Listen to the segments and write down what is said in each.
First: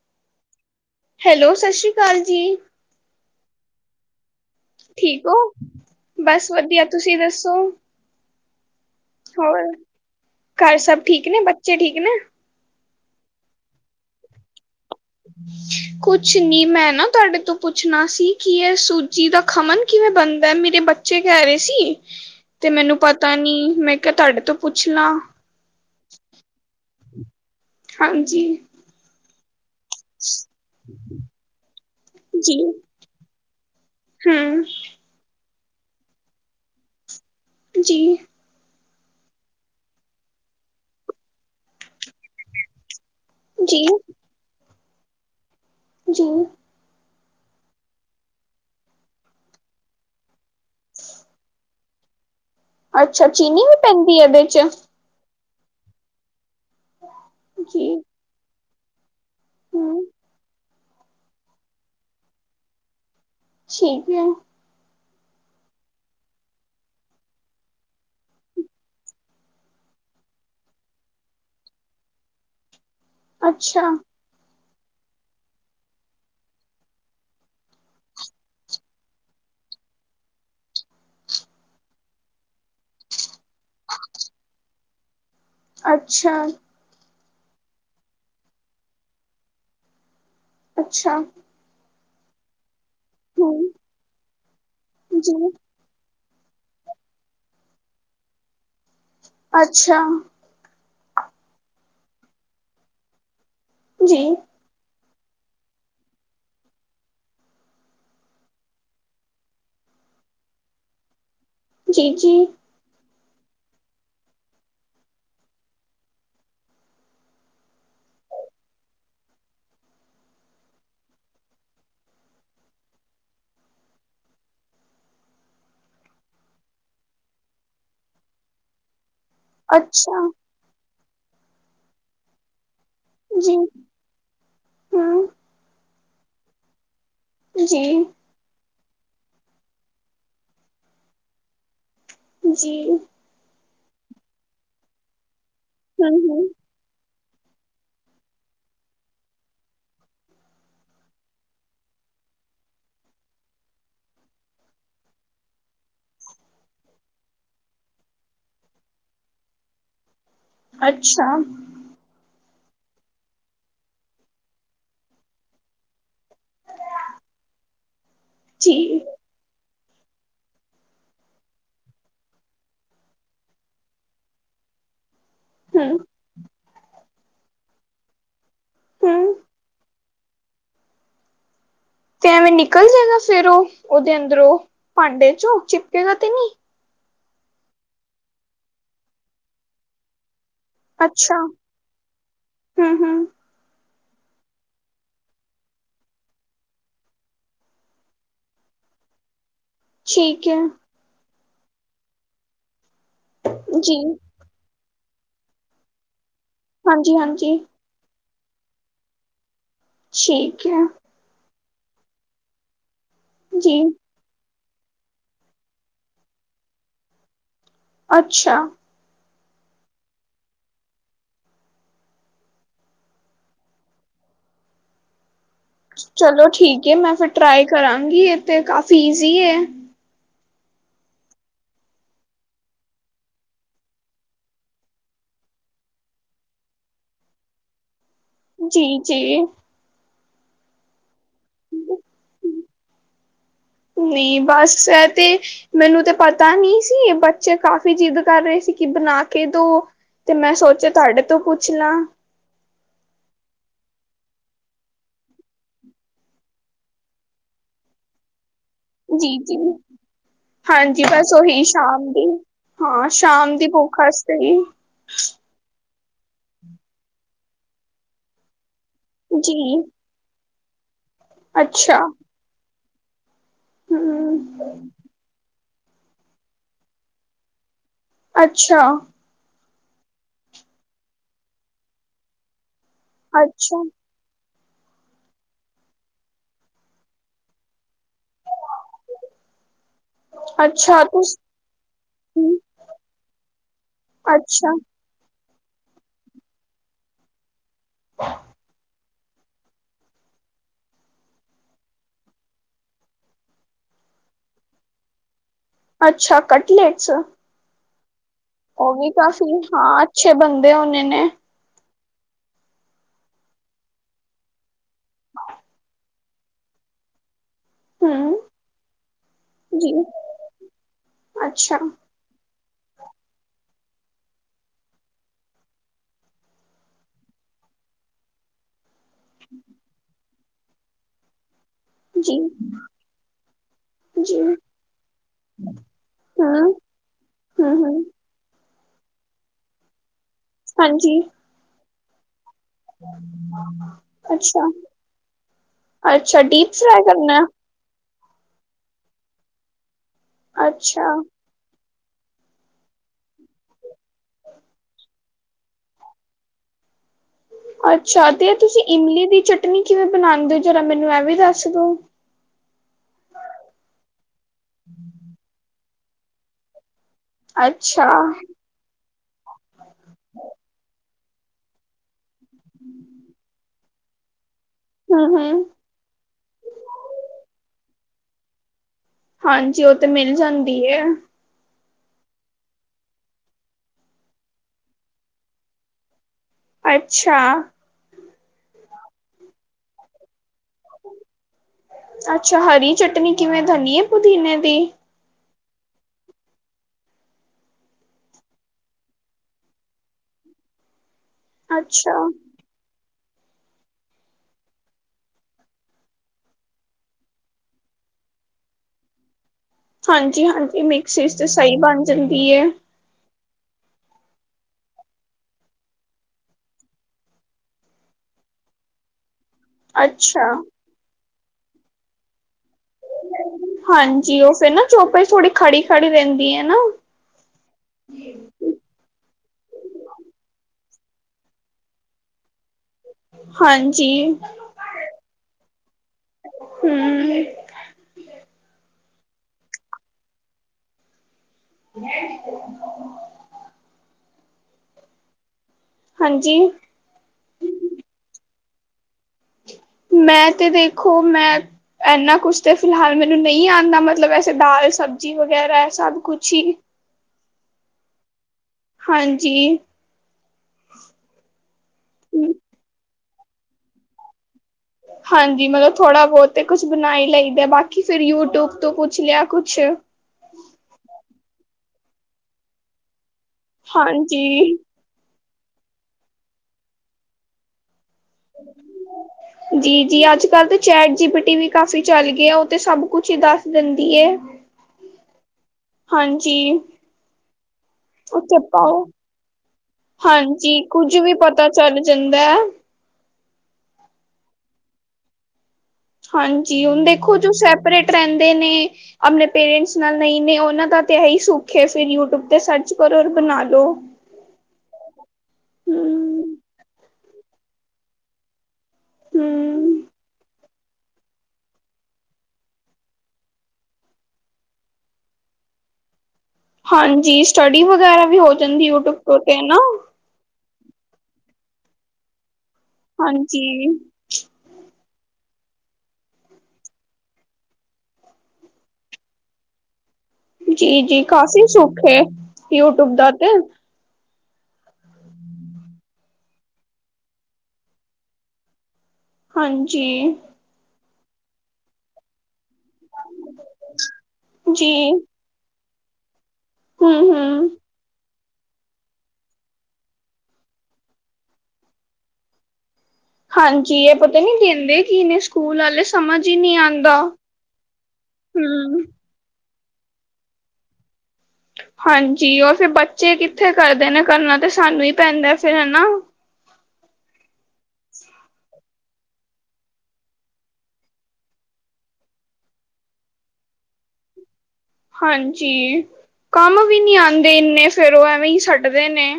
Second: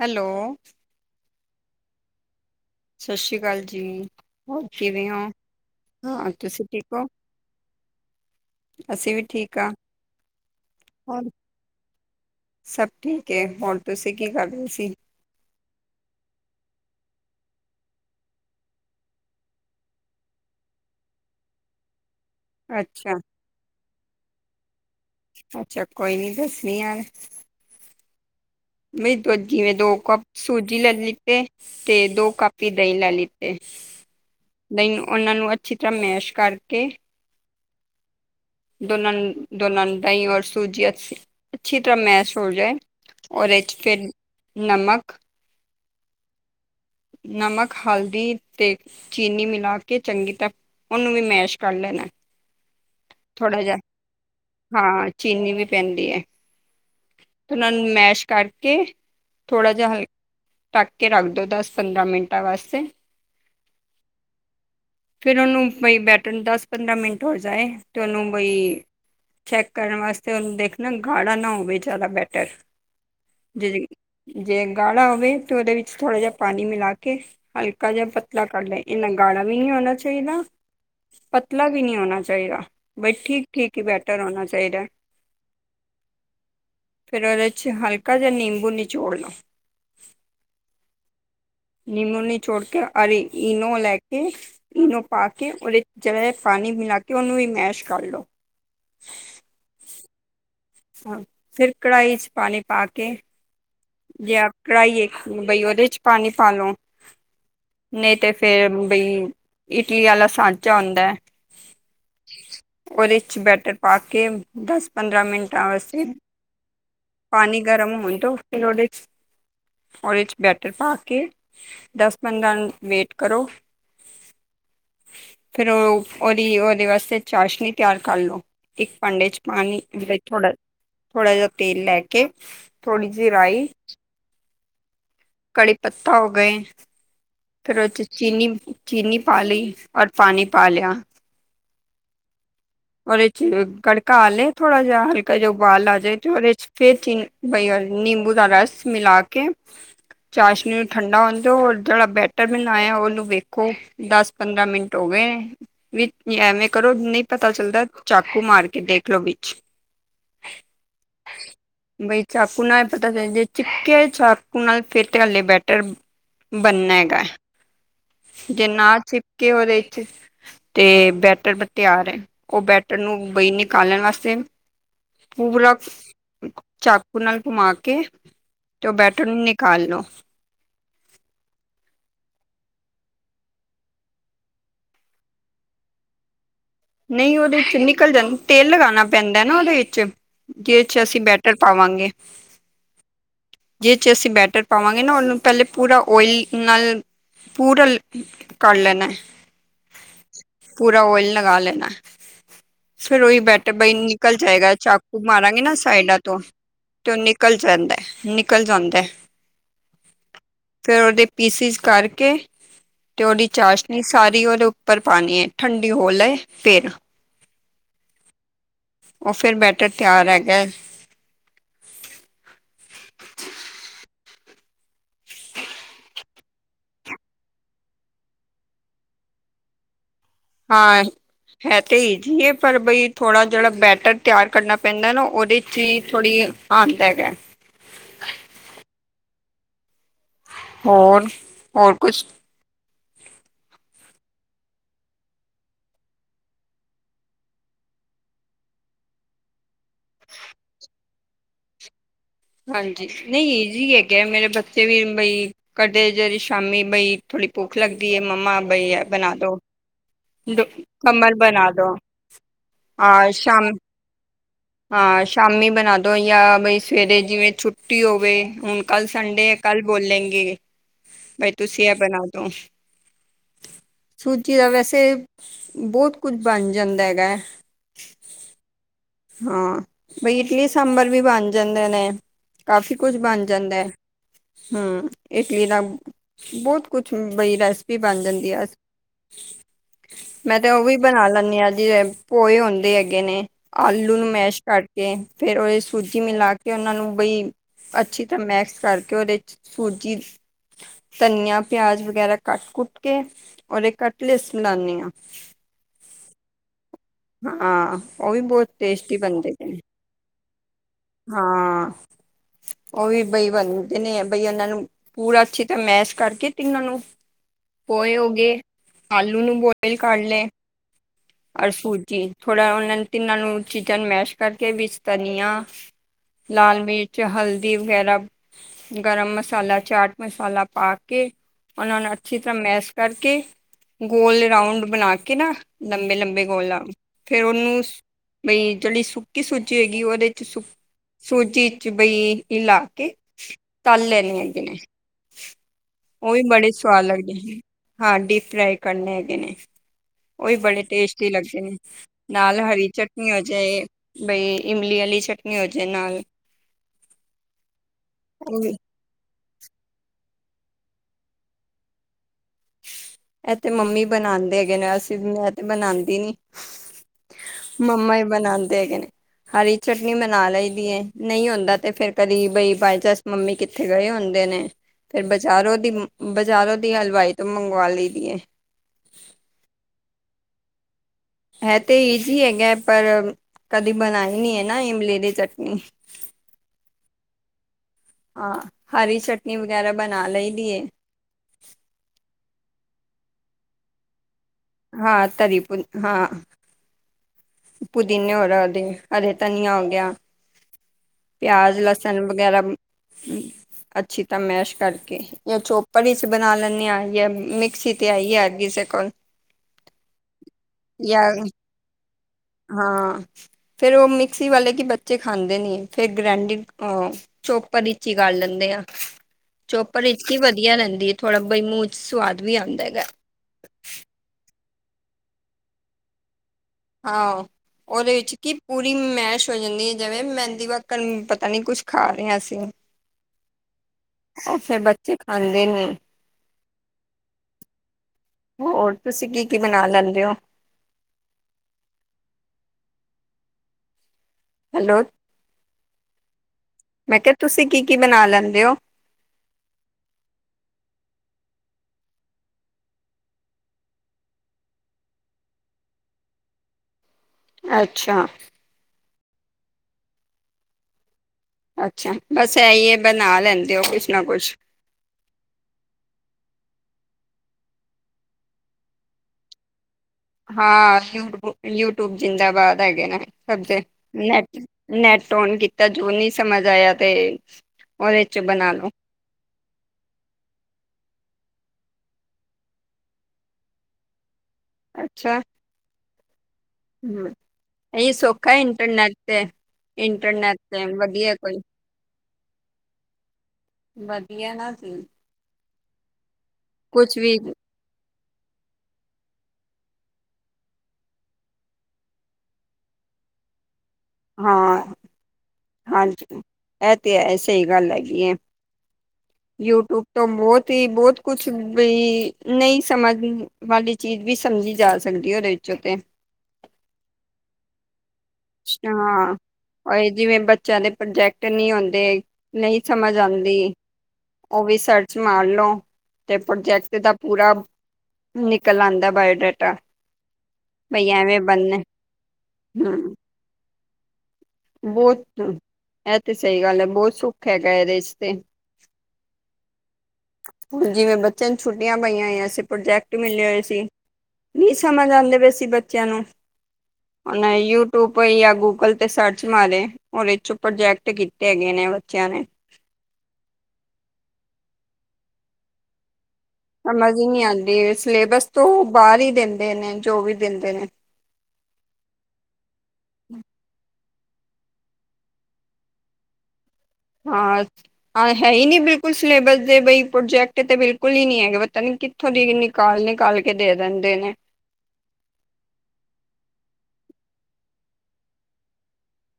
Hello, hello ਸਤਿ ਸ਼੍ਰੀ ਅਕਾਲ ਜੀ ਸਤਿ ਸ਼੍ਰੀ ਅਕਾਲ ਜੀ ਹੋਰ ਕਿਵੇਂ ਠੀਕ ਹੋ? ਹਾਂ, ਬਸ ਤੁਸੀਂ ਠੀਕ ਵਧੀਆ, ਹੋ? ਤੁਸੀਂ ਦੱਸੋ? ਅਸੀਂ ਵੀ ਠੀਕ ਹੋਰ ਹਾਂ। ਘਰ ਸਭ ਠੀਕ ਹੋਰ ਨੇ ਬੱਚੇ ਠੀਕ ਨੇ? ਸਭ ਠੀਕ ਐ, ਹੁਣ ਤੁਸੀਂ ਕੀ ਕਰ ਰਹੇ ਸੀ? [inaudible] ਕੁਛ ਨੀ ਮੈਂ ਨਾ ਤੁਹਾਡੇ ਤੋਂ ਪੁੱਛਣਾ ਸੀ, ਕਿ ਇਹ ਸੂਜੀ ਦਾ ਖਮਨ ਕਿਵੇਂ ਬਣਦਾ ਮੇਰੇ ਬੱਚੇ ਚੇ ਕਹਿ ਰਹੇ ਸੀ, ਤੇ ਮੈਨੂੰ ਅੱਛਾ, ਪਤਾ ਨੀ ਮੈਂ ਕਿਹਾ ਤੁਹਾਡੇ ਤੋਂ ਪੁੱਛ ਲਾਂ ਅੱਛਾ ਕੋਈ ਨਹੀਂ ਦੱਸਣੀ ਹਾਂ ਹਾਂਜੀ ਜਿਵੇਂ ਦੋ ਕੱਪ ਸੂਜੀ ਲੈ ਲਿੱਤੇ ਤੇ, ਦੋ ਜੀ ਕੱਪ ਹੀ ਦਹੀਂ ਲੈ ਲਿੱਤੇ ਹਮ ਤੇ ਉਹਨਾਂ ਨੂੰ ਅੱਛੀ ਤਰ੍ਹਾਂ ਮੈਸ਼ ਕਰਕੇ ਜੀ ਦੋਨਾ ਨੁੰ ਦੋਨਾਂ ਨੁੰ ਦਹੀਂ, ਔਰ ਸੂਜੀ ਅੱਛ-ਅੱਛੀ ਤਰ੍ਹਾਂ ਮੈਸ਼ ਹੋ ਜਾਏ ਔਦੇ ਚ ਜੀ ਫਿਰ ਨਮਕ ਜੀ ਨਮਕ, ਹਲਦੀ ਤੇ ਚੀਨੀ ਮਿਲਾ ਕੇ ਚੰਗੀ ਤਰ ਉਹਨੂੰ ਵੀ ਮੈਸ਼ ਕਰ ਲੈਣਾ ਅੱਛਾ ਥੋੜਾ ਚੀਨੀ ਜਿਹਾ ਵੀ ਪੈਂਦੀ ਹੈ ਇਹਦੇ ਚ ਹਾਂ ਚੀਨੀ ਵੀ ਪੈਂਦੀ ਹੈ, ਤੇ ਉਹਨਾਂ ਨੂੰ ਜੀ ਮੈਸ਼ ਕਰਕੇ ਥੋੜ੍ਹਾ ਜਿਹਾ ਹਮ ਹਲਕਾ ਢੱਕ ਕੇ ਰੱਖਦੋ, ਦਸ ਪੰਦਰਾਂ ਮਿੰਟਾਂ ਵਾਸਤੇ ਠੀਕ ਹੈ। ਫਿਰ ਉਹਨੂੰ ਬਈ ਬੈਟਰਨ ਦਸ ਪੰਦਰਾਂ ਮਿੰਟ ਹੋ ਜਾਏ, ਅਤੇ ਉਹਨੂੰ ਬਈ ਚੈੱਕ ਕਰਨ ਵਾਸਤੇ ਉਹਨੂੰ ਦੇਖਣਾ, ਗਾੜਾ ਨਾ ਹੋਵੇ ਜ਼ਿਆਦਾ ਬੈਟਰ ਅੱਛਾ ਜੇ ਗਾੜਾ ਹੋਵੇ, ਤੇ ਉਹਦੇ ਵਿੱਚ ਥੋੜ੍ਹਾ ਜਿਹਾ ਪਾਣੀ ਮਿਲਾ ਕੇ ਹਲਕਾ ਜੇ ਪਤਲਾ ਕਰਲੈ ਇਹਨਾ ਗਾੜਾ ਵੀ ਨਹੀਂ ਹੋਣਾ ਚਾਹੀਦਾ, ਪਤਲਾ ਵੀ ਨਹੀਂ ਹੋਣਾ ਚਾਹੀਦਾ, ਬਸ ਠੀ ਠੀਕ ਬੈਟਰ ਹੋਣਾ ਚਾਹੀਦਾ ਅੱਛਾ ਫੇਰ ਉਹਦੇ ਚ ਹਲਕਾ ਜਿਹਾ ਨਿੰਬੂ ਨਿਚੋੜ ਲਓ ਅੱਛਾ ਨਿੰਮੁ ਨੀਚੋੜ ਕੇ ਅਰ, ਇਨੋ ਹਮ ਲੈ ਕੇ ਇਨੋ ਪਾ ਜੀ ਕੇ ਉਹ ਜਿਹੜਾ ਹੈ, ਪਾਣੀ ਮਿਲਾ ਕੇ ਉਹਨੂੰ ਵੀ ਮੈਸ਼ ਕਰ ਲਉ ਅੱਛਾ ਹਾਂ ਫਿਰ ਕੜਾਹੀ ਚ ਪਾਣੀ ਪਾ ਕੇ ਜੇ ਆਪ ਕਢਾਈ ਇੱਕ ਬਈ ਉਹਦੇ ਚ ਪਾਣੀ ਪਾ ਲਓ ਨਹੀਂ ਤੇ ਫੇਰ ਬਈ ਇਟਲੀ ਵਾਲਾ ਸਾਂਚਾ ਹੁੰਦਾ ਹੈ। ਜੀ-ਜੀ ਉਹਦੇ 'ਚ ਬੈਟਰ ਪਾ ਕੇ ਦਸ ਪੰਦਰਾਂ ਮਿੰਟਾਂ ਵਾਸਤੇ ਪਾਣੀ ਗਰਮ ਹੋਣ ਤੋਂ ਫਿਰ ਉਹਦੇ ਚ ਉਹਦੇ ਚ ਬੈਟਰ ਪਾ ਕੇ ਦਸ ਪੰਦਰਾਂ ਨੁ ਵੇਟ ਕਰੋ ਫਿਰ ਉਹ ਉਹਦੀ ਉਹਦੇ ਵਾਸਤੇ ਚਾਸ਼ਨੀ ਤਿਆਰ ਕਰ ਲਓ ਇੱਕ ਭਾਂਡੇ ਚ ਪਾਣੀ ਥੋੜਾ-ਥੋੜ੍ਹਾ, ਜਿਹਾ ਤੇਲ ਲੈ ਕੇ ਥੋੜ੍ਹੀ ਜਿਹੀ ਰਾਈ ਕੜੀ ਪੱਤਾ ਹੋ ਗਏ, ਫਿਰ ਉਹ ਚੇ ਚੀਨੀ ਚੀਨੀ ਪਾ ਲੀ ਔਰ ਪਾਣੀ ਪਾ ਲਿਆ ਜੀ ਉਹਦੇ ਚ ਕੜਕਾ ਆ ਲਏ ਥੋੜਾ ਜਿਹਾ ਹਲਕਾ ਜਹਾ ਉਬਾਲ ਆ ਜਾਏ ਤੇ ਉਹਦੇ ਚ ਫਿਰ ਚੀ ਨਿੰਮਬੂ ਦਾ ਰਸ ਮਿਲਾ ਕੇ। ਚਾਹਸ਼ ਨੂੰ ਠੰਡਾ ਹੋਣ ਦਿਓ ਜਿਹੜਾ ਬੈਟਰ ਮਨਾਇਆ ਉਹਨੂੰ ਵੇਖੋ। ਦਸ ਪੰਦਰਾਂ ਮਿੰਟ ਹੋ ਗਏ ਨੇ ਵੀ ਐਵੇਂ ਕਰੋ ਨਹੀਂ ਪਤਾ ਪਤਾ ਚਲਦਾ ਚਾਕੂ ਮਾਰ ਕੇ ਦੇਖਲੋ ਵਿੱਚ ਅੱਛਾ। ਬਈ ਚਾਕੂ ਨਾਲ ਪਤਾ ਚੱਲ ਜੇ ਚਿੱੱਕਿਆ ਚਾਕੂ ਨਾਲ ਫਿਰ ਤੇ ਹਾਲੇ ਬੈਟਰ ਬਣਨਾ ਹੈਗਾ ਜੇ ਜੀ ਨਾ ਚਿਪ ਕੇ ਉਹਦੇ ਚ ਤੇ ਬੈਟਰ ਬ ਤਿਆਰ ਹੈ ਉਹ ਬੈਟਰ ਨੂੰ ਬਈ ਨਿਕਾਲਣ ਵਾਸਤੇ ਪੁੱਲ ਹਮ ਲਬ ਚਾਕੂ ਨਾਲ ਘੁਮਾ ਕੇ ਤੇ ਉਹ ਬੈਟਰ ਹਮ ਨੂੰ ਨਿਕਾਲ ਲੋ। ਤੇ ਐਵੇਂ ਨਿਕਲ ਜਾਏਗਾ ਫਿਰ ਉਹ ਉਹਦੇ ਅੰਦਰੋਂ ਭਾਂਡੇ ਚੋਂ ਚਿਪਕੇਗਾ ਤੇ ਨਹੀਂ ਨਹੀਂ ਉਹਦੇ ਚ ਨਿਕਲ ਜਾਂਦਾ ਤੇਲ ਲਗਾਉਣਾ ਪੈਂਦਾ ਨਾ ਉਹਦੇ ਚ ਜਿਸ ਚ ਅਸੀਂ ਅੱਛਾ ਬੈਟਰ ਪਾਵਾਂਗੇ। ਹਮ ਹਮ ਜਿਸ ' ਅਸੀਂ ਬੈਟਰ ਪਾਵਾਂਗੇ ਨਾ ਉਹਨੂੰ ਪਹਿਲੇ ਪੂਰਾ ਓਇਲ ਨਾਲ ਪੂਰਾ ਕਰ ਲੈਣਾ ਠੀਕ ਹੈ। ਪੂਰਾ ਓਇਲ ਲਗਾ ਲੈਣਾ ਫਿਰ ਉਹੀ ਬੈਠ ਬਾਈ ਜੀ ਨਿਕਲ। ਜਾਏਗਾ ਚਾਕੂ ਮਾਰਾਂਗੀ ਨਾ ਸਾਈਡਾਂ ਤੋਂ ਤੇ ਉਹ ਹਾਂਜੀ ਹਾਂਜੀ ਨਿਕਲ ਜਾਂਦਾ ਨਿਕਲ ਜਾਂਦਾ। ਠੀਕ ਹੈ। ਫਿਰ ਉਹਦੇ ਪੀਸ ਕਰਕੇ ਤੇ ਉਹਦੀ ਜੀ ਚਾਸ਼ਨੀ ਸੀ। ਤਾਜੀ ਉਹਦੇ ਉੱਪਰ ਪਾਣੀ ਹੈ ਠੰਡੀ ਹੋ ਲ ਹੈ ਫਿਰ ਅੱਛਾ। ਉਹ ਫਿਰ ਬੈਟਰ ਤਿਆਰ ਹੈਗਾ। [unintelligible] ਚਲੋ ਠੀਕ ਹੈ ਮੈਂ ਫਿਰ ਟਰਾਈ ਕਰਾਂਗੀ ਇਹ ਤੇ ਕਾਫੀ ਈਜ਼ੀ ਹਾਂ, ਹੈ ਤੇ ਹੀ ਈਜੀ ਪਰ ਬਈ ਥੋੜਾ ਜਿਹੜਾ ਬੈਟਰ ਤਿਆਰ ਕਰਨਾ ਪੈਂਦਾ ਨਾ ਉਹਦੇ ਚ ਹੀ ਥੋੜੀ ਅੰਦਾ ਹੈਗਾ। ਜੀ ਜੀ, ਹੋਰ ਹੋਰ ਕੁਛ ਨਹੀਂ ਬਸ ਇਹ ਤੇ ਮੈਨੂੰ ਤੇ ਪਤਾ ਨਹੀਂ ਸੀ ਬੱਚੇ ਕਾਫ਼ੀ ਜਿੱਦ ਕਰ ਰਹੇ ਸੀ ਕਿ ਬਣਾ ਕੇ ਦੋ ਤੇ ਮੈਂ ਸੋਚਿਆ ਤੁਹਾਡੇ ਤੋਂ ਪੁੱਛ ਲਾ। ਹਾਂਜੀ ਨਹੀਂ ਇਜੀ ਹੈਗੇ ਮੇਰੇ ਬੱਚੇ ਵੀ ਬਈ ਕਰਦੇ ਜਹੜੀ ਸ਼ਾਮੀ ਬਈ ਥੋੜੀ ਭੁੱਖ ਲੱਗਦੀ ਮੰਮਾ ਬਈ ਇਹ ਬਣਾ ਜੀ ਦੋ। ਜੀ ਹਾਂਜੀ, ਬਸ ਕਮਲ ਓਹੀ ਬਣਾ ਦੋ ਸ਼ਾਮ ਦੀ ਹਾਂ ਸ਼ਾਮ ਦੀ ਭੁੱਖ ਵਾਸਤੇ ਹੀ। ਹਾਂ, ਸ਼ਾਮੀ ਬਣਾ ਦੋ ਜਾਂ ਬਈ ਸਵੇਰੇ ਜਿਵੇਂ ਛੁੱਟੀ ਹੋਵੇ ਹੁਣ ਕੱਲ ਸੰਡੇ ਹੈ ਕੱਲ ਜੀ ਬੋਲ ਲ ਗੇ ਬਾਈ ਤੁਸੀਂ ਇਹ ਅੱਛਾ ਬਣਾ ਦੋ। ਸੂਜੀ ਦਾ ਹਮ ਵੈਸੇ ਬਹੁਤ ਕੁਝ ਬਣ ਜਾਂਦਾ ਹੈਗਾ ਹੈ। ਅੱਛਾ। ਹਾਂ, ਬਈ ਇਡਲੀ ਸਾਂਬਰ ਵੀ ਬਣ ਜਾਂਦੇ ਨੇ ਕਾਫ਼ੀ ਕੁਛ ਬਣ ਜਾਂਦਾ ਅੱਛਾ ਹੈ। ਹੂ ਇੱਕ ਲੀਲਾ। ਬਹੁਤ ਕੁਛ ਬਈ ਰੈਸਪੀ ਬਣ ਜਾਂਦੀ ਹੈ। ਮੈਂ ਤੇ ਉਹ ਵੀ ਅੱਛਾ ਬਣਾ ਤੁਸੀਂ ਲੈਂਦੀ ਹਾਂ, ਜੇ ਭੋਏ ਹੁੰਦੇ ਹੈਗੇ ਨੇ ਆਲੂ ਨੂੰ ਮੈਸ਼ ਅੱਛਾ ਕਰਕੇ ਫੇਰ ਉਹ ਸੂਜੀ ਮਿਲਾ ਕੇ, ਉਹਨਾਂ ਨੂੰ ਬਈ ਅੱਛੀ ਤਰ੍ਹਾਂ ਮੈਕਸ ਕਰ। ਘਿਓ ਦੇ ਵਿੱਚ ਸੂਜੀ ਧਨੀਆ ਪਿਆਜ ਵਗੈਰਾ, ਕੱਟ-ਕੁੱਟ ਕੇ ਔਰ ਇਹ ਕੱਟ ਲਸ ਬਨਾਦੀ ਹਾਂ। ਅੱਛਾ ਕਟਲੇਟਸ, ਹਾਂ ਉਹ ਵੀ ਬਹੁਤ। ਉਹ ਵੀ ਟੇਸਟੀ ਬਣਦੇ ਕਾਫ਼ੀ ਨੇ ਹਾਂ ਅੱਛੇ ਬੰਦੇ ਹੋਣੇ ਨੇ ਹਾਂ ਉਹ ਵੀ ਬਈ ਬਣਦੇ ਨੇ ਬਈ ਉਹਨਾਂ ਨੂੰ ਪੂਰਾ ਅੱਛੀ, ਤਾਂ ਮੈਸ਼ ਕਰਕੇ ਤਿੰਨਾਂ ਨੂੰ ਪਏ ਹੋ ਹਮ ਗਏ, ਆਲੂ ਨੂੰ ਜੀ ਬੋਇਲ ਕਰ ਲਏ ਅੱਛਾ ਸੂਜੀ ਥੋੜਾ, ਉਹਨਾਂ ਨੇ ਤਿੰਨਾਂ ਨੂੰ ਚੀਜ਼ਾਂ ਨੂੰ ਮੈਸ਼ ਕਰਕੇ ਵਿੱਚ ਧਨੀਆ ਲਾਲ ਮਿਰਚ ਹਲਦੀ ਵਗੈਰਾ ਗਰਮ-ਮਸਾਲਾ ਚਾਟ ਮਸਾਲਾ ਪਾ ਕੇ ਉਹਨਾਂ ਨੂੰ ਅੱਛੀ ਜੀ ਤਰ੍ਹਾਂ ਮੈਸ਼ ਕਰਕੇ, ਜੀ ਗੋਲ ਰਾਊਂਡ ਬਣਾ ਕੇ ਨਾ ਲੰਬੇ-ਲੰਬੇ ਹਮ ਗੋਲਾਂ ਫੇਰ ਉਹਨੂੰ ਹਮ ਹਮ ਬਈ ਜਿਹੜੀ ਸੁੱਕੀ ਸੂਜੀ ਹੈਗੀ, ਉਹਦੇ ਚ ਸੁ ਹਾਂਜੀ। ਸੂਜੀ ਚ ਬਈ ਇਲਾ ਕੇ ਤਲ ਲੈਣੀ ਹੈਗੇ ਅੱਛਾ ਨੇ, ਉਹ ਵੀ ਅੱਛਾ ਬੜੇ ਡੀਪ ਫਰਾਈ ਸਵਾਦ ਲੱਗਦੇ ਕਰਨਾ ਹਨ। ਹਾਂ ਡੀਪ ਫਰਾਈ ਕਰਨੇ ਹੈਗੇ, ਨੇ ਉਹਹੀ ਬੜੇ ਅੱਛਾ ਟੇਸਟੀ ਲੱਗਦੇ ਨੇ ਨਾਲ ਹਰੀ ਚਟਨੀ ਹੋ ਜਾਏ, ਬਈ ਇਮਲੀ ਵਾਲੀ ਚਟਨੀ ਹੋ ਜਾਏ ਨਾਲ ਅੱਛਾ ਤੇ ਇਹ ਉਹ ਤੁਸੀਂ ਇਮਲੀ ਦੀ ਚਟਨੀ ਕਿਵੇਂ ਬਣਾਉਂਦੇ ਹੋ ਜ਼ਰਾ ਮੈਨੂੰ ਇਹ ਵੀ ਦੱਸ ਦੋ? ਇਹ ਤੇ ਮੰਮੀ ਬਣਾਉਦੇ ਹੈਗੇ ਨੇ, ਅਸੀ ਮੈਂ ਤੇ ਬਣਾਉਦੀ ਨੀ ਅੱਛਾ ਮੰਮਾ ਹੀ ਬਣਾਉਂਦ ਹੈਗੇ ਨੇ ਹਰੀ ਚਟਨੀ ਬਣਾ ਲਈ ਦੀ ਹੈ, ਨਹੀਂ ਹੁੰਦਾ ਤੇ ਫੇਰ ਕਦੀ ਬਈ ਬਾਾਈ ਚਾਂਸ ਮੰਮੀ ਕਿੱਥੇ ਗਏ, ਹੁੰਦੇ ਨੇ ਫਿਰ ਹਮ ਹਮ ਬਜਾਰੋਂ ਦੀ ਬਜ਼ਾਰੋਂ ਦੀ ਹਲਵਾਈ ਤੋਂ ਮੰਗਵਾ ਲਈਦੀ ਹੈ। ਹਾਂਜੀ, ਉਹ ਤੇ ਮਿਲ ਜਾਂਦੀ ਏ ਹੈ ਤੇ ਜ਼ੀ ਹੈਗਾ, ਪਰ ਕਦੀ ਬਣਾ ਹੀ ਨਹੀ ਹੈ, ਨਾ ਇਮਲੀ ਦੀ ਚਟਨੀ ਅੱਛਾ। ਹਾਂ ਹਰੀ ਚਟਨੀ ਵਗੈਰਾ ਬਣਾ ਲਈ ਦੀ ਏ ਅੱਛਾ ਹਰੀ ਚਟਨੀ ਕਿਵੇਂ, ਧਨੀਏ ਪੁਦੀਨੇ ਦੀ ਹਾਂ ਤਰੀ ਪੁ ਹਾਂ ਪੁਦੀਨੇ ਹੋਰ ਉਹਦੇ ਅਰੇ ਧਨੀਆ ਹੋ ਗਿਆ। ਪਿਆਜ ਅੱਛਾ ਲਸਣ ਵਗੈਰਾ ਹ ਅੱਛੀ ਤਰਾ ਮੈਸ਼ ਕਰਕੇ, ਜਾਂ ਚੋਪੜ ਹੀ ਬਣਾ ਲੈਂਦੇ ਆ, ਜਾ ਮਿਕਸੀ ਤੇ ਹੈ ਹੈਗੀ ਏ। [unintelligible] ਹਾਂਜੀ, ਹਾਂਜੀ ਮਿਕਸੀ ਵਿਚ ਤੇ ਸਹੀ ਬਣ ਜਾਂਦੀ ਹੈ। ਹਾਂ ਫੇਰ ਉਹ ਮਿਕਸੀ ਵਾਲੇ ਕੀ ਬੱਚੇ ਖਾਂਦੇ ਨੀ ਫੇਰ ਗ੍ਰੈਂਡਗ ਚੋਪਰ ਵਿੱਚ ਹੀ ਕਰ ਲੈਂਦੇ ਆ। ਚੋਪਰ ਵਿਚ ਹੀ ਅੱਛਾ ਵਧੀਆ ਰਹਿੰਦੀ ਹੈ, ਥੋੜਾ ਮੂੰਹ ਚ ਸਵਾਦ ਵੀ ਆਉਂਦਾ ਹੈਗਾ। ਹਾਂਜੀ, ਉਹ ਫੇਰ ਨਾ ਚੋਪੇਰ ਥੋੜੀ ਖੜੀ ਖੜੀ ਰਹਿੰਦੀ ਹੈ ਨਾ ਹਾਂ ਉਹਦੇ ਵਿੱਚ ਕੀ ਪੂਰੀ ਮੈਸ਼ ਹੋ ਜਾਂਦੀ ਹੈ, ਜਿਵੇਂ ਮਹਿੰਦੀ ਵਾਕਰਨ ਨੂੰ ਪਤਾ ਨੀ ਕੁਝ ਖਾ ਰਹੇ ਹਾਂ ਅਸੀਂ ਹਾਂਜੀ। ਉਹ ਫਿਰ ਬੱਚੇ ਖਾਂਦੇ ਨੀ ਹਮ ਹੋਰ ਤੁਸੀਂ ਕੀ ਕੀ ਬਣਾ ਲੈਂਦੇ ਹੋ? [unintelligible] ਹੈਲੋ। ਹਾਂਜੀ। ਮੈਂ ਕਿਹਾ ਤੁਸੀਂ ਕੀ- ਕੀ ਬਣਾ ਲੈਂਦੇ ਹੋ? ਮੈਂ ਤੇ ਦੇਖੋ ਮੈਂ ਇੰਨਾ ਕੁਛ ਤੇ ਫਿਲਹਾਲ ਮੈਨੂੰ ਨਹੀਂ ਆਉਂਦਾ ਮਤਲਬ ਐਸੇ ਦਾਲ, ਸਬਜ਼ੀ ਵਗੈਰਾ ਸਭ ਕੁਛ ਹੀ ਅੱਛਾ। ਹਾਂਜੀ। ਅੱਛਾ, ਬਸ ਇਹ ਹੈ ਬਣਾ ਲੈਂਦੇ ਹੋ ਕੁਛ ਨਾ ਕੁਛ। ਹਾਂਜੀ, ਮਤਲਬ ਥੋੜਾ- ਬਹੁਤ ਕੁਛ ਬਣਾਈ ਹੀ ਲਈਦੇ ਬਾਕੀ ਫਿਰ ਯੂਟਿਊਬ ਤੋਂ ਪੁੱਛ ਲਿਆ ਕੁਛ ਹਾਂ। ਯ ਯੂਟਊਬ ਜਿੰਦਾਬਾਦ ਹੈਗੇ ਨੇ। ਨੈਟ, ਹਾਂਜੀ ਨੈਟ ਔਨ ਕੀਤਾ। ਜੋ ਨੀ ਸਮਝ ਆਇਆ ਤੇ, ਉਹਦੇ ਬਣਾ ਲਉ। ਜੀ- ਜੀ ਅੱਜ-ਕੱਲ ਤਾਂ ਚੈਟ ਜੀ ਪੀ ਟੀ ਵੀ ਕਾਫੀ ਚੱਲ ਗਈ ਆ। ਉਹ ਤੇ ਸਭ ਕੁਛ ਹੀ ਦੱਸ ਦਿੰਦੀ ਹੈ। ਅੱਛਾ। ਹਾਂਜੀ। ਹਮ ਇਹ ਸੌਖਾ ਉੱਥੇ ਪਾਓ ਇੰਟਰਨੈਟ ਤੇ ਇੰਟਰਨੈਟ ਤੇ ਵਧੀਆ ਕੋਈ ਤੁਹਾਨੂੰ ਚੰਗਾ ਐ। ਵਧੀਆ ਨਾ ਥੀ। ਹਾਂਜੀ, ਹੁਣ ਦੇਖੋ ਵੀ ਜੋ ਸੈਪਰੇਟ ਰਹਿੰਦੇ ਨੇ। ਆਪਣੇ ਪੇਰੈਂਟਸ ਨਾਲ ਨਹੀਂ ਨੇ ਉਹਨਾਂ ਦਾ ਤੇ ਇਹੀ ਸੁੱਖ ਫਿਰ ਯੂਟਿਊਬ ਤੇ ਸਰਚ ਕਰੋ ਔਰ ਬਣਾ ਲੋ। ਹਾਂ। [inaudible] ਹਾਂਜੀ, ਇਹ ਤੇ ਹੈ ਸਹੀ ਗੱਲ ਹੈਗੀ ਹੈ। ਯੂਟਿਊਬ ਹੂੰ ਤੋਂ ਬਹੁਤ ਤੇ ਬਹੁਤ ਕੁਛ ਵੀਈ ਨਹੀਂ ਸਮਝ ਵਾਲੀ ਚੀਜ਼ ਵੀ ਸਮਝੀ ਜਾ ਸਕਦੀ ਉਹਦੇ ਵਿੱਚੋਂ ਤੇ। ਹਾਂਜੀ, ਸਟੱਡੀ ਵਗੈਰਾ ਵੀ ਹੋ। ਜਾਂਦੀ ਯੂਟਿਊਬ ਤੋਂ ਤੇ ਨਾ ਹਾਂ, ਜਿਵੇਂ ਬੱਚਿਆਂ ਦੇ ਪ੍ਰੋਜੈਕਟ ਨਹੀਂ ਆਉਂਦੇ। ਨਹੀਂ ਸਮਝ ਆਉਂਦੀ। ਹਾਂਜੀ। ਉਹ ਵੀ ਸਰਚ ਮਾਰ ਲੋ ਤੇ ਪ੍ਰੋਜੈਕਟ ਦਾ ਪੂਰਾ ਨਿਕਲ ਆਉਂਦਾ ਬਾਇਓਡਾਟਾ। ਜੀ ਬਈ -ਜੀ ਐਵੇਂ ਕਾਫੀ ਬਣਨਾ ਸੁਖ ਹੈ ਯੂਟਿਊਬ ਹਮ ਦਾ ਤੇ। ਬਹੁਤ ਇਹ ਤੇ ਸਹੀ ਗੱਲ ਹੈ ਬਹੁਤ ਸੁੱਖ ਹੈਗਾ ਇਹਦੇ ਇਸ ਤੇ। ਹਾਂਜੀ। ਹੁਣ ਜਿਵੇਂ ਬੱਚਿਆਂ ਨੂੰ ਛੁੱਟੀਆਂ ਪਈਆਂ ਆ। ਪ੍ਰੋਜੈਕਟ ਮਿਲੇ ਹੋਏ ਸੀ। ਨਹੀਂ ਜੀ ਸਮਝ ਆਉਂਦੇ ਪਏ ਸੀ ਬੱਚਿਆਂ ਨੂੰ। ਹੂੰ ਉਹ ਹੂੰ। ਯੂਟੀਊਬ, ਗੂਗਲ ਤੇ ਸਰਚ ਮਾਰੇ। ਉਹਦੇ ਚੋਂ ਪ੍ਰੋਜੈਕਟ ਕੀਤੇ ਹੈਗੇ ਨੇ ਬੱਚਿਆਂ ਨੇ। ਹਾਂਜੀ, ਇਹ ਪਤਾ ਨੀ ਕਹਿੰਦੇ ਕਿ ਇਹਨੇ ਸਕੂਲ ਵਾਲੇ। ਸਮਝ ਹੀ ਨਹੀਂ ਸਮਝ ਆਂਦਾ। ਹੀ ਨਹੀਂ ਆਦੀ। ਸਿਲੇਬਸ ਤੋਂ ਹੂੰ ਬਾਹਰ ਹੀ ਦਿੰਦੇ ਨੇ ਜੋ ਵੀ ਦਿੰਦੇ ਨੇ। ਹਾਂਜੀ, ਉਹ ਫਿਰ ਬੱਚੇ ਕਿੱਥੇ ਕਰਦੇ ਨੇ ਕਰਨਾ ਤੇ ਸਾਨੂੰ ਹੀ ਪੈਂਦਾ ਫਿਰ ਹਨਾ। ਹਾਂ। ਹਾਂ ਹੈ ਹੀ ਨਹੀਂ ਬਿਲਕੁਲ ਸਿਲੇਬਸ ਦੇ ਬਈ ਪ੍ਰੋਜੈਕਟ ਤੇ ਬਿਲਕੁਲ ਹੀ ਨੀ ਹੈਗਾ ਪਤਾ ਨੀ ਥੋਂ ਦੀ ਨਿਕਾਲ- ਨਿਕਾਲ ਕੇ ਦੇ ਦਿੰਦੇ ਨੇ। ਹਾਂਜੀ। ਕੰਮ ਵੀ ਨੀ ਆਦੇ, ਇੰਨੇ ਫੇਰ ਉਹ ਐਵੇਂ ਹੀ ਛੱਡਦੇ ਨੇ।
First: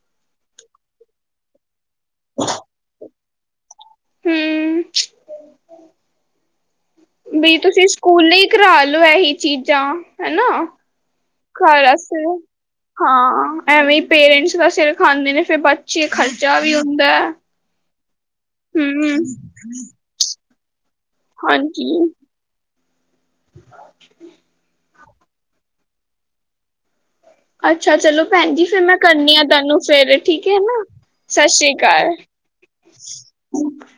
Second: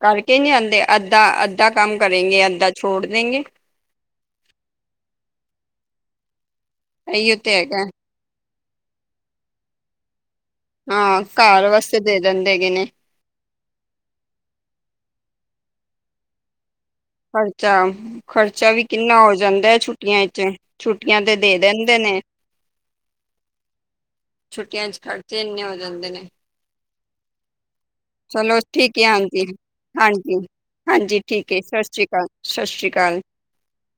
ਕਰਕੇ ਨਹੀਂ ਆਂਦੇ। ਅੱਧਾ-ਅੱਧਾ ਕੰਮ ਕਰੇਗੇ, ਅੱਧਾ ਛੋੜ ਦੇਗੇ। ਹੂੰ, ਇਹੀਓ ਤੇ ਵੀ ਹੈਗਾ ਤੁਸੀਂ ਸਕੂਲ ਹੀ ਕਰਾ ਲਓ, ਇਹੀ ਚੀਜ਼ਾਂ ਹਨਾ। ਹਾਂ। ਘਰ ਵਾਸਤੇ ਦੇ ਦਿੰਦੇ ਹੈਗੇ ਨੇ। ਹਾਂ, ਐਵੇਂ ਹੀ ਪੇਰੈਂਟਸ ਦਾ ਸਿਰ ਖਾਂਦੇ ਨੇ ਫਿਰ ਬੱਚੇ ਖ ਬੱਚਾ ਵੀ ਹੁੰਦਾ। ਖਰਚਾ। ਖਰਚਾ ਵੀ ਕਿੰਨਾ ਹਮ ਹੋ ਜਾਂਦਾ ਹੈ ਛੁੱ ਛੁੱਟੀਆਂ ਚ' ਛੁੱਟੀਆਂ ਤੇ ਦੇ ਹਾਂਜੀ ਦਿੰਦੇ ਨੇ। ਛੁੱਟੀਆਂ 'ਚ ਖਰਚੇ ਇੰਨੇ ਹੋ ਜਾਂਦੇ ਨੇ। ਅੱਛਾ ਭੈਣ ਚਲੋ ਜੀ ਫਿਰ ਮੈਂ ਠੀਕ ਹੈ ਕਰਨੀ ਆ ਹਾਂਜੀ, ਤੁਹਾਨੂੰ ਫੇਰ ਹਾਂਜੀ, ਠੀਕ ਹੈ ਨਾ ਹਾਂਜੀ, ਠੀਕ ਹੈ ਸ ਸਤਿ ਸ਼੍ਰੀ ਅਕਾਲ ਸਤਿ ਸ਼੍ਰੀ ਅਕਾਲ। ਹ [inaudible]